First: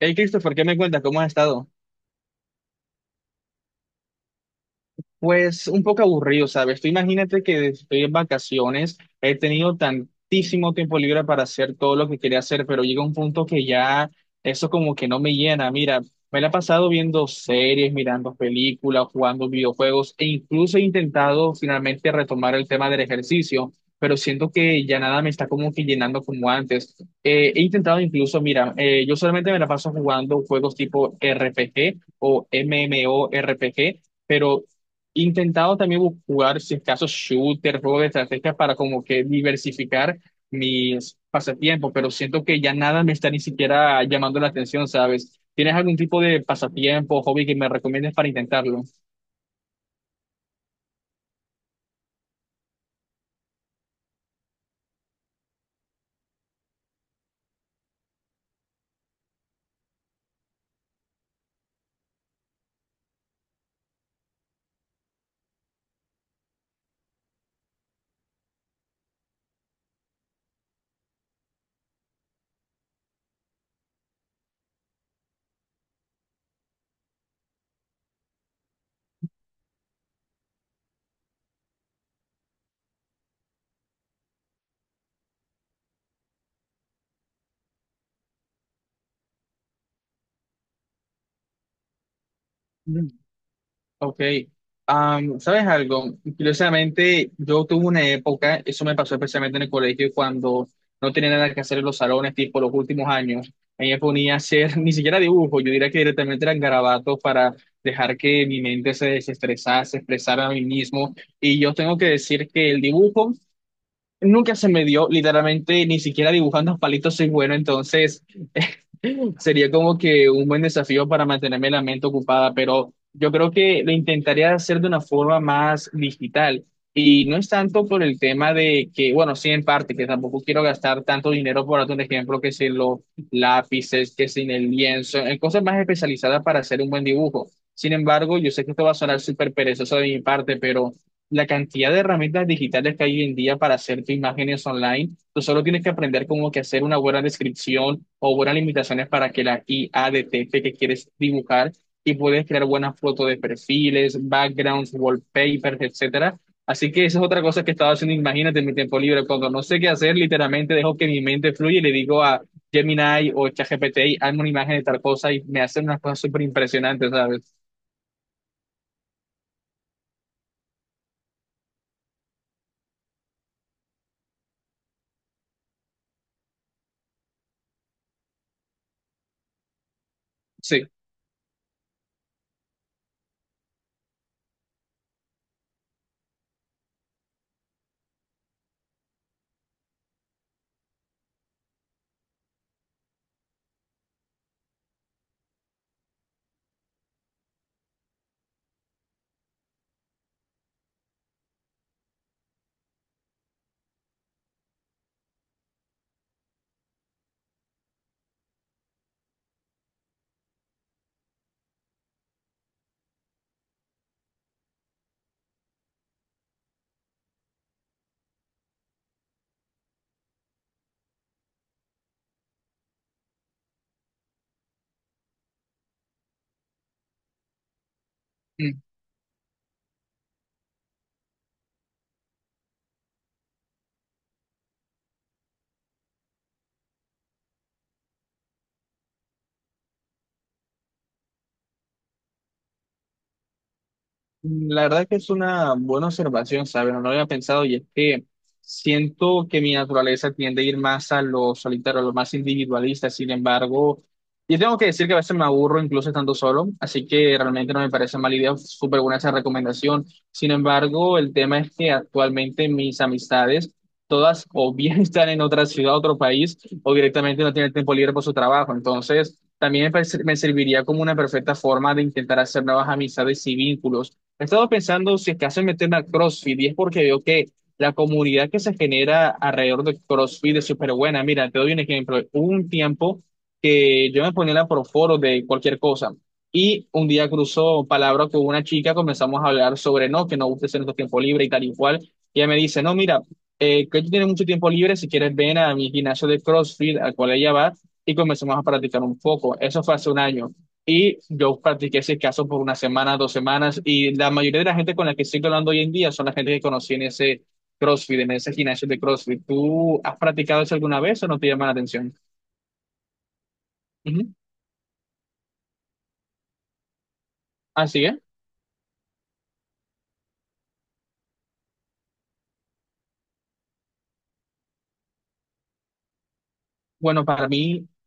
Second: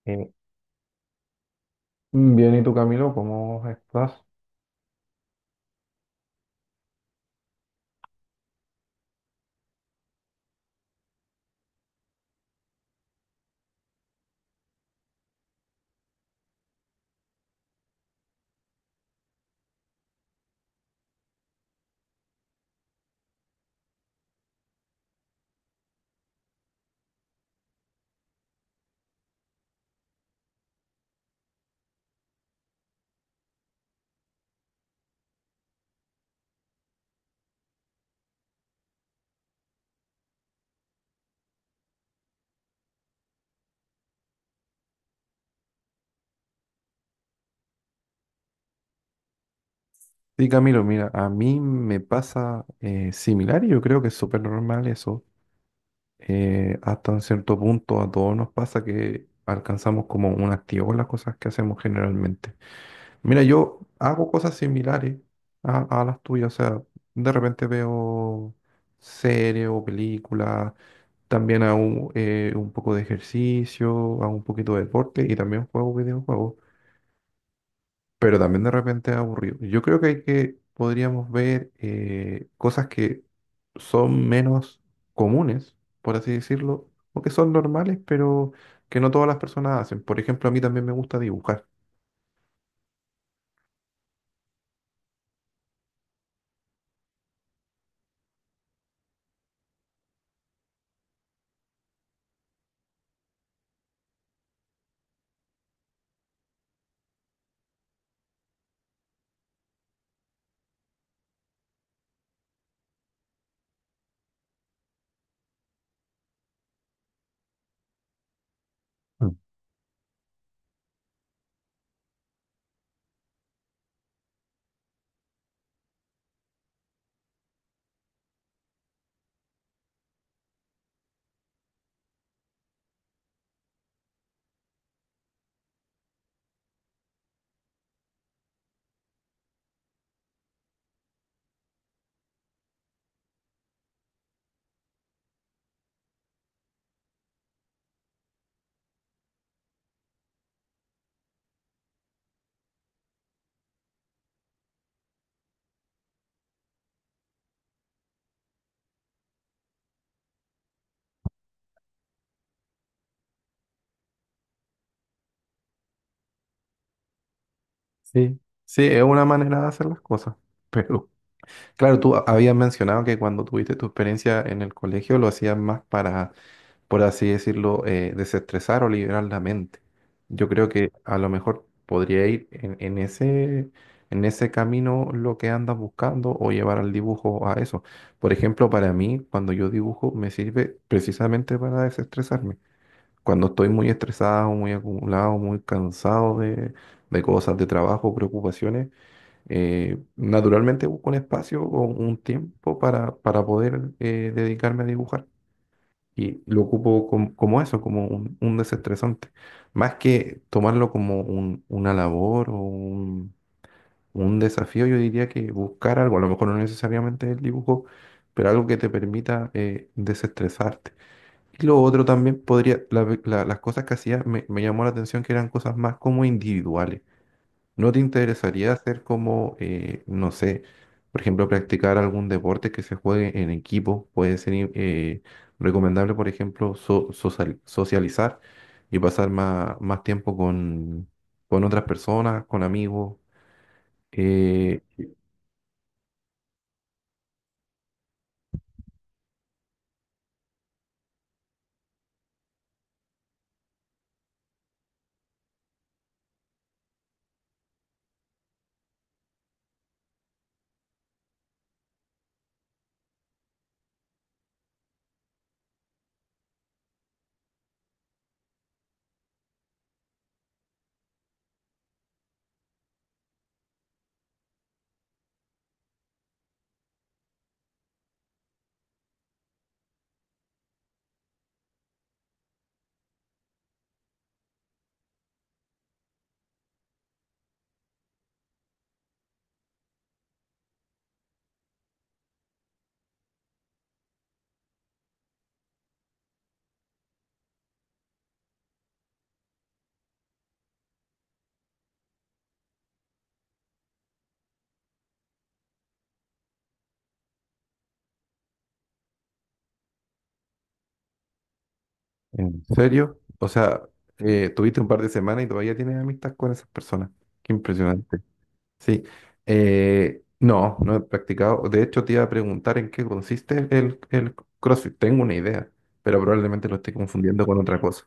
Hey Eh, Christopher, ¿qué me cuentas? ¿Cómo has estado? Bien, ¿y tú, Camilo? ¿Cómo estás? Pues un poco aburrido, ¿sabes? Tú imagínate que estoy en vacaciones, he tenido tantísimo tiempo libre para hacer todo lo que quería hacer, pero llega un punto que ya eso como que no me llena. Mira, me la he pasado viendo series, mirando películas, jugando videojuegos e incluso he intentado finalmente retomar el tema del ejercicio, pero siento que ya nada me está como que llenando como antes. He intentado incluso, mira, yo solamente me la paso jugando juegos tipo RPG o MMORPG, pero intentado también jugar, si es caso, shooter, juego de estrategia para como que diversificar mis pasatiempos, pero siento que ya nada me está ni siquiera llamando la atención, ¿sabes? ¿Tienes algún tipo de pasatiempo, hobby que me recomiendes para intentarlo? Sí, Camilo, mira, a mí me pasa similar, y yo creo que es súper normal eso. Hasta un cierto punto a todos nos pasa que alcanzamos como un activo en las cosas que hacemos generalmente. Mira, yo hago cosas similares a las tuyas, o sea, de repente veo series o películas, también hago un poco de ejercicio, hago un poquito de deporte y también juego videojuegos. Pero también de repente es aburrido. Yo creo que hay que, podríamos ver cosas que son menos comunes, por así decirlo, o que son normales, pero que no todas las personas hacen. Por ejemplo, a mí también me gusta dibujar. Ok. ¿Sabes algo? Curiosamente, yo tuve una época, eso me pasó especialmente en el colegio, cuando no tenía nada que hacer en los salones, tipo los últimos años. Ahí me ponía a hacer ni siquiera dibujo, yo diría que directamente eran garabatos para dejar que mi mente se desestresase, expresara a mí mismo. Y yo tengo que decir que el dibujo nunca se me dio, literalmente, ni siquiera dibujando palitos soy bueno, entonces. Mm. Sería como que un buen desafío para mantenerme la mente ocupada, pero yo creo que lo intentaría hacer de una forma más digital. Y no es tanto por el tema de que, bueno, sí en parte, que tampoco quiero gastar tanto dinero, por darte un ejemplo, que si los lápices, que sin el lienzo, en cosas más especializadas para hacer un buen dibujo. Sin embargo, yo sé que esto va a sonar súper perezoso de mi parte, pero la cantidad de herramientas digitales que hay hoy en día para hacer tus imágenes online. Tú solo tienes que aprender como que hacer una buena descripción o buenas limitaciones para que la IA detecte que quieres dibujar y puedes crear buenas fotos de perfiles, backgrounds, wallpapers, etcétera. Así que esa es otra cosa que estaba haciendo, imagínate, en mi tiempo libre. Cuando no sé qué hacer, literalmente dejo que mi mente fluya y le digo a Gemini o ChatGPT, hazme una imagen de tal cosa y me hacen unas cosas súper impresionantes, ¿sabes? Sí, sí, es una manera de hacer las cosas. Pero claro, tú habías mencionado que cuando tuviste tu experiencia en el colegio lo hacías más para, por así decirlo, desestresar o liberar la mente. Yo creo Sí. que a lo mejor podría ir en ese camino lo que andas buscando, o llevar al dibujo a eso. Por ejemplo, para mí, cuando yo dibujo, me sirve precisamente para desestresarme. Cuando estoy muy estresado, muy acumulado, muy cansado de cosas de trabajo, preocupaciones, naturalmente busco un espacio o un tiempo para poder dedicarme a dibujar. Y lo ocupo como eso, como un desestresante. Más que tomarlo como una labor o un desafío, yo diría que buscar algo, a lo mejor no necesariamente el dibujo, pero algo que te permita desestresarte. Y lo otro también podría, las cosas que hacía me llamó la atención que eran cosas más como individuales. ¿No te interesaría Mm. hacer como, no sé, por ejemplo, practicar algún deporte que se juegue en equipo? Puede ser recomendable, por ejemplo, socializar y pasar más tiempo con otras personas, con amigos. Eh, La verdad que es una buena observación, ¿sabes? No lo había pensado y es que siento que mi naturaleza tiende a ir más a lo solitario, a lo más individualista, sin embargo, yo tengo que decir que a veces me aburro incluso estando solo, así que realmente no me parece mala idea, súper buena esa recomendación. Sin embargo, el tema es que actualmente mis amistades todas o bien están en otra ciudad, otro país, o directamente no tienen tiempo libre por su trabajo, entonces también me me serviría como una perfecta forma de intentar hacer nuevas amistades y vínculos. He estado pensando si es que hacen meterme a CrossFit y es porque veo que la comunidad que se genera alrededor de CrossFit es súper buena. Mira, te doy un ejemplo. Hubo un tiempo que yo me ponía la proforo de cualquier cosa y un día cruzó palabra con una chica, comenzamos a hablar sobre no, que no gusta hacer nuestro tiempo libre y tal y cual. Y ella me dice, no, mira, que tú tienes mucho tiempo libre, si quieres ven a mi gimnasio de CrossFit al cual ella va y comenzamos a practicar un poco. Eso fue hace un año. Y yo practiqué ese caso por una semana, dos semanas, y la mayoría de la gente con la que estoy hablando hoy en día son la gente que conocí en ese CrossFit, en ese gimnasio de CrossFit. ¿Tú has practicado eso alguna vez o no te llama la atención? ¿En serio? O sea, Ujú. Tuviste un par de semanas y todavía tienes amistad con esas personas. Qué Así impresionante. es. Sí, no, no he practicado. De hecho, te iba a preguntar en qué consiste el CrossFit. Tengo una idea, pero probablemente lo esté Bueno, confundiendo para con otra mí. cosa.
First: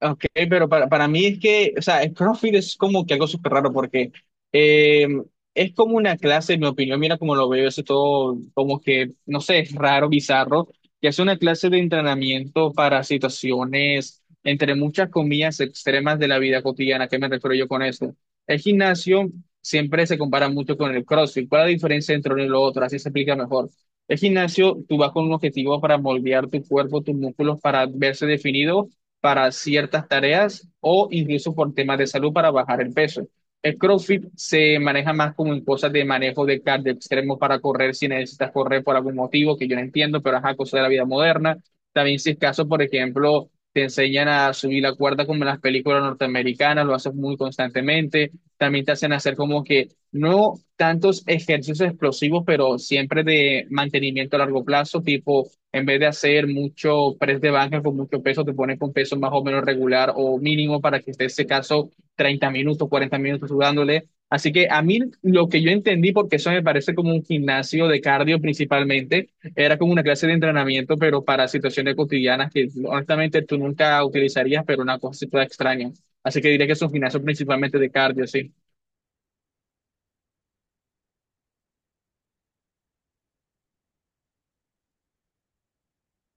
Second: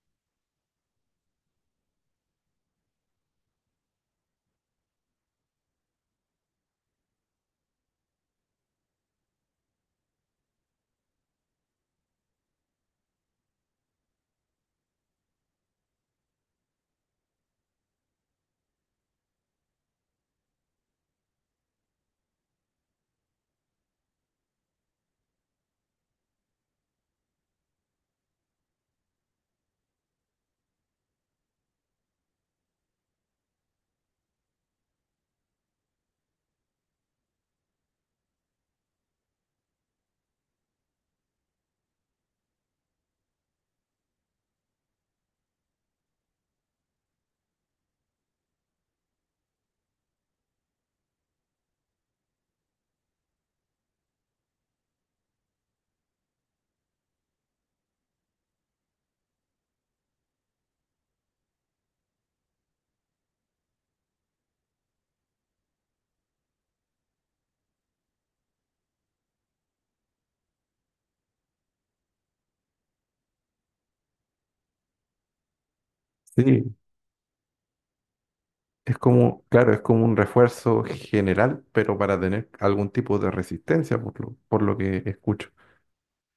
Ok, pero para mí es que, o sea, el CrossFit es como que algo súper raro porque eh, es como una clase, en mi opinión, mira cómo lo veo, eso todo como que, no sé, es raro, bizarro, que es una clase de entrenamiento para situaciones, entre muchas comillas, extremas de la vida cotidiana. ¿A ¿Qué me refiero yo con eso? El gimnasio siempre se compara mucho con el CrossFit. ¿Cuál es la diferencia entre uno y lo otro? Así se explica mejor. El gimnasio, tú vas con un objetivo para moldear tu cuerpo, tus músculos, para verse definido para ciertas tareas o incluso por temas de salud para bajar el peso. El CrossFit se maneja más como en cosas de manejo de cardio extremo para correr si necesitas correr por algún motivo que yo no entiendo, pero es cosa de la vida moderna. También si es caso, por ejemplo, te enseñan a subir la cuerda como en las películas norteamericanas, lo haces muy constantemente. También te hacen hacer como que no tantos ejercicios explosivos, pero siempre de mantenimiento a largo plazo, tipo en vez de hacer mucho press de banca con mucho peso, te pones con peso más o menos regular o mínimo para que esté ese caso 30 minutos, 40 minutos sudándole. Así que a mí lo que yo entendí, porque eso me parece como un gimnasio de cardio principalmente, era como una clase de entrenamiento, pero para situaciones cotidianas que honestamente tú nunca utilizarías, pero una cosa así toda extraña. Así que diría que Sí, es un gimnasio principalmente de cardio, sí. es como, claro, es como un refuerzo general, pero para tener algún tipo de resistencia, por lo que escucho.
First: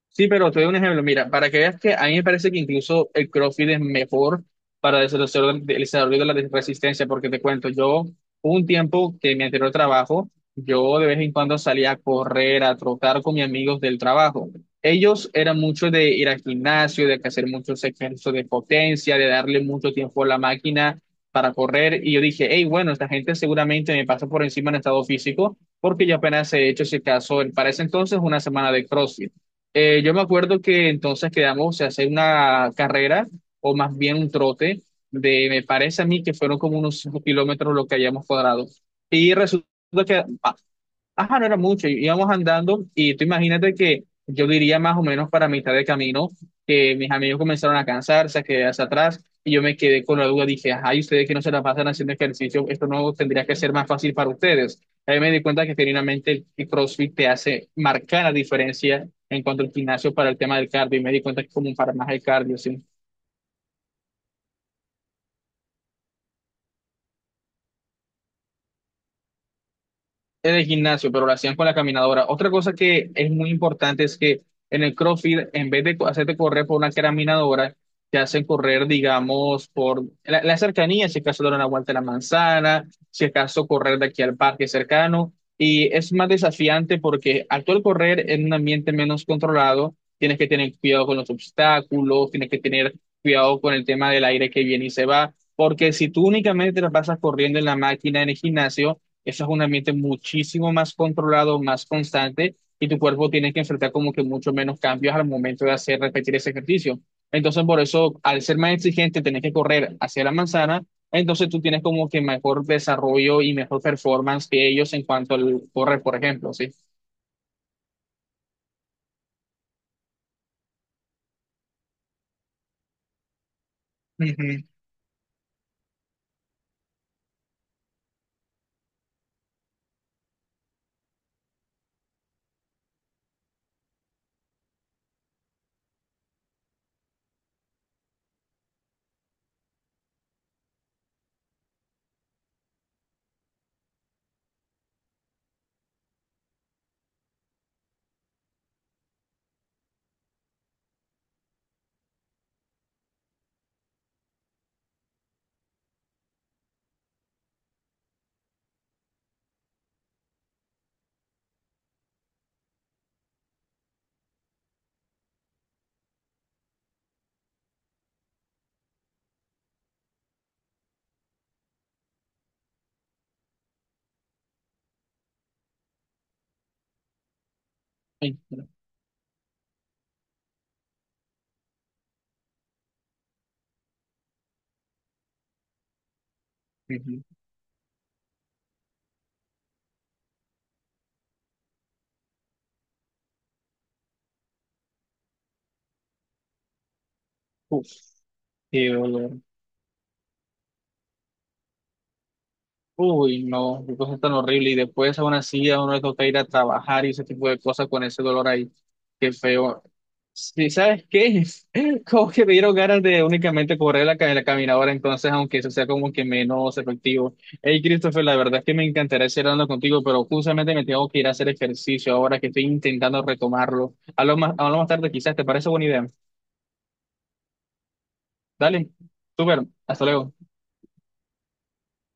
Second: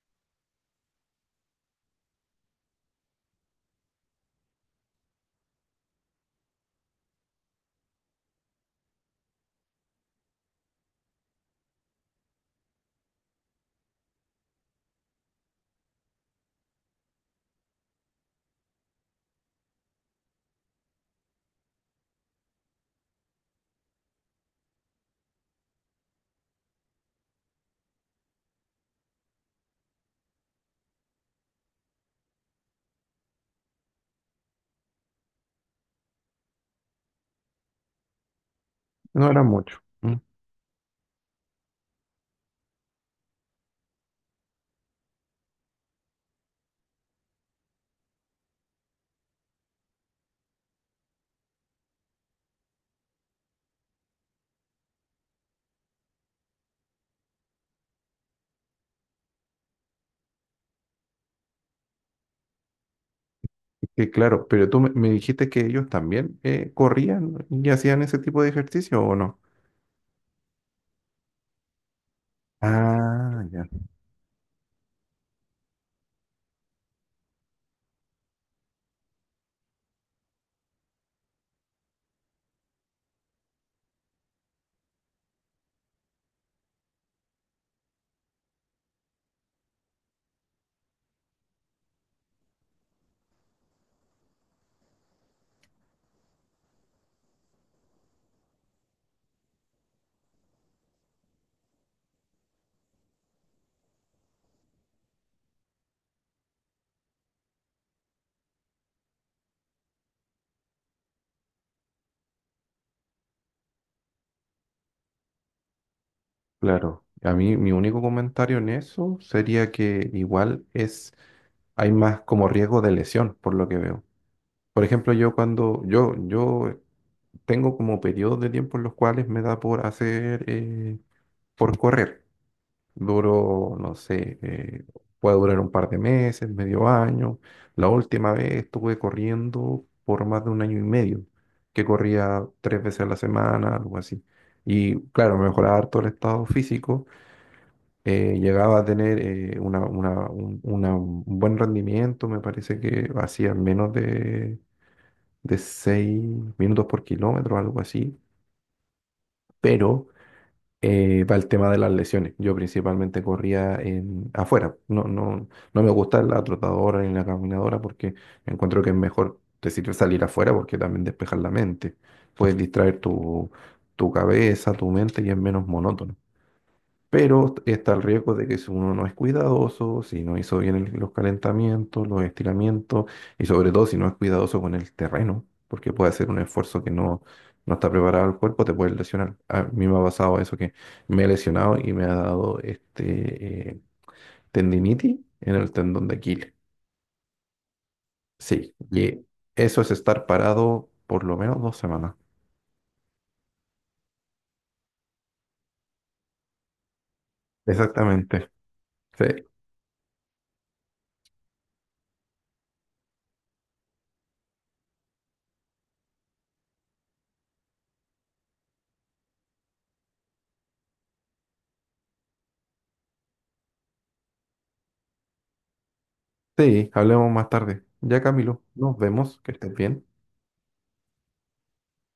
Sí, pero te doy un ejemplo. Mira, para que veas que a mí me parece que incluso el CrossFit es mejor para el desarrollo de la resistencia, porque te cuento, yo hubo un tiempo que en mi anterior trabajo, yo de vez en cuando salía a correr, a trotar con mis amigos del trabajo. Ellos eran mucho de ir al gimnasio, de hacer muchos ejercicios de potencia, de darle mucho tiempo a la máquina para correr. Y yo dije, hey, bueno, esta gente seguramente me pasa por encima en estado físico, porque yo apenas he hecho, si acaso, para ese entonces, una semana de CrossFit. Yo me acuerdo que entonces quedamos, se hace una carrera o más bien un trote de, me parece a mí que fueron como unos 5 kilómetros lo que hayamos cuadrado. No Y era resulta mucho. Mm. que, ajá, no era mucho, íbamos andando y tú imagínate que yo diría más o menos para mitad de camino que mis amigos comenzaron a cansarse, a quedarse atrás y yo me quedé con la duda, dije, ajá, y ustedes que no se la pasan haciendo ejercicio, esto no tendría que ser más fácil para ustedes. Ahí me di cuenta que genuinamente el CrossFit te hace marcar la diferencia en cuanto al gimnasio para el tema del cardio y me di cuenta que es como para más el cardio, ¿sí? Que claro, pero tú me dijiste que ellos también corrían y hacían ese tipo de ejercicio, ¿o no? En el gimnasio, pero lo hacían con la caminadora. Otra cosa que es Ah, muy ya. importante es que en el CrossFit, en vez de hacerte correr por una caminadora, te hacen correr, digamos, por la cercanía, si acaso dar una vuelta a la manzana, si acaso correr de aquí al parque cercano. Y es más desafiante porque al tú correr en un ambiente menos controlado, tienes que tener cuidado con los obstáculos, tienes que tener cuidado con el tema del aire que viene y se va, porque si tú únicamente te la pasas corriendo en la máquina, en el gimnasio, eso es un ambiente muchísimo más controlado, más constante, y tu cuerpo tiene que enfrentar como que mucho menos cambios al momento de hacer repetir ese ejercicio. Entonces, por eso, al ser más exigente, tenés que correr hacia la manzana, entonces tú tienes como que mejor desarrollo y mejor performance que ellos en cuanto al correr, por ejemplo, ¿sí? Claro, a mí mi único comentario en eso sería que igual es, hay más como riesgo de lesión, por lo que veo. Ujú. Por ejemplo, yo tengo como periodos de tiempo en los cuales me da por hacer, por correr. Duro, no sé, puede durar un par de meses, medio año. La última vez estuve corriendo por más de un año y medio, que corría tres veces a la semana, algo así. Y claro, mejoraba harto el estado físico, llegaba a tener un buen rendimiento, me parece que hacía menos de 6 minutos por kilómetro, algo así, pero para el tema de las lesiones, yo principalmente corría afuera, no, no, no me gusta la trotadora ni la caminadora porque encuentro que es mejor, te sirve salir afuera porque también despejas la mente, puedes distraer tu cabeza, tu mente, y es menos monótono. Pero está el riesgo Ay, de que pero. si uno no es cuidadoso, si no hizo bien los calentamientos, los estiramientos, y sobre todo si no es cuidadoso con el terreno, porque puede hacer un esfuerzo que no, Ujú. no está preparado el cuerpo, te puede lesionar. A mí me ha pasado eso que me he lesionado y me ha dado tendinitis en el tendón de Aquiles. Uf, Sí, qué y dolor. eso es estar parado por lo menos 2 semanas. Uy, no, qué cosa tan horrible. Y después aún así a uno le toca ir a trabajar y ese tipo de cosas con ese dolor Exactamente. ahí. Sí, Qué feo. Sí, ¿sabes qué? Como que me dieron ganas de únicamente correr la, la caminadora, entonces, aunque eso sea como que menos efectivo. Hey, Christopher, la verdad es que me encantaría seguir hablando contigo, pero justamente me tengo que ir a hacer ejercicio ahora que estoy intentando retomarlo. Hablo más tarde, quizás, ¿te parece buena idea? sí, hablemos más tarde. Ya, Camilo, Dale, nos vemos, que súper, estés bien. hasta luego.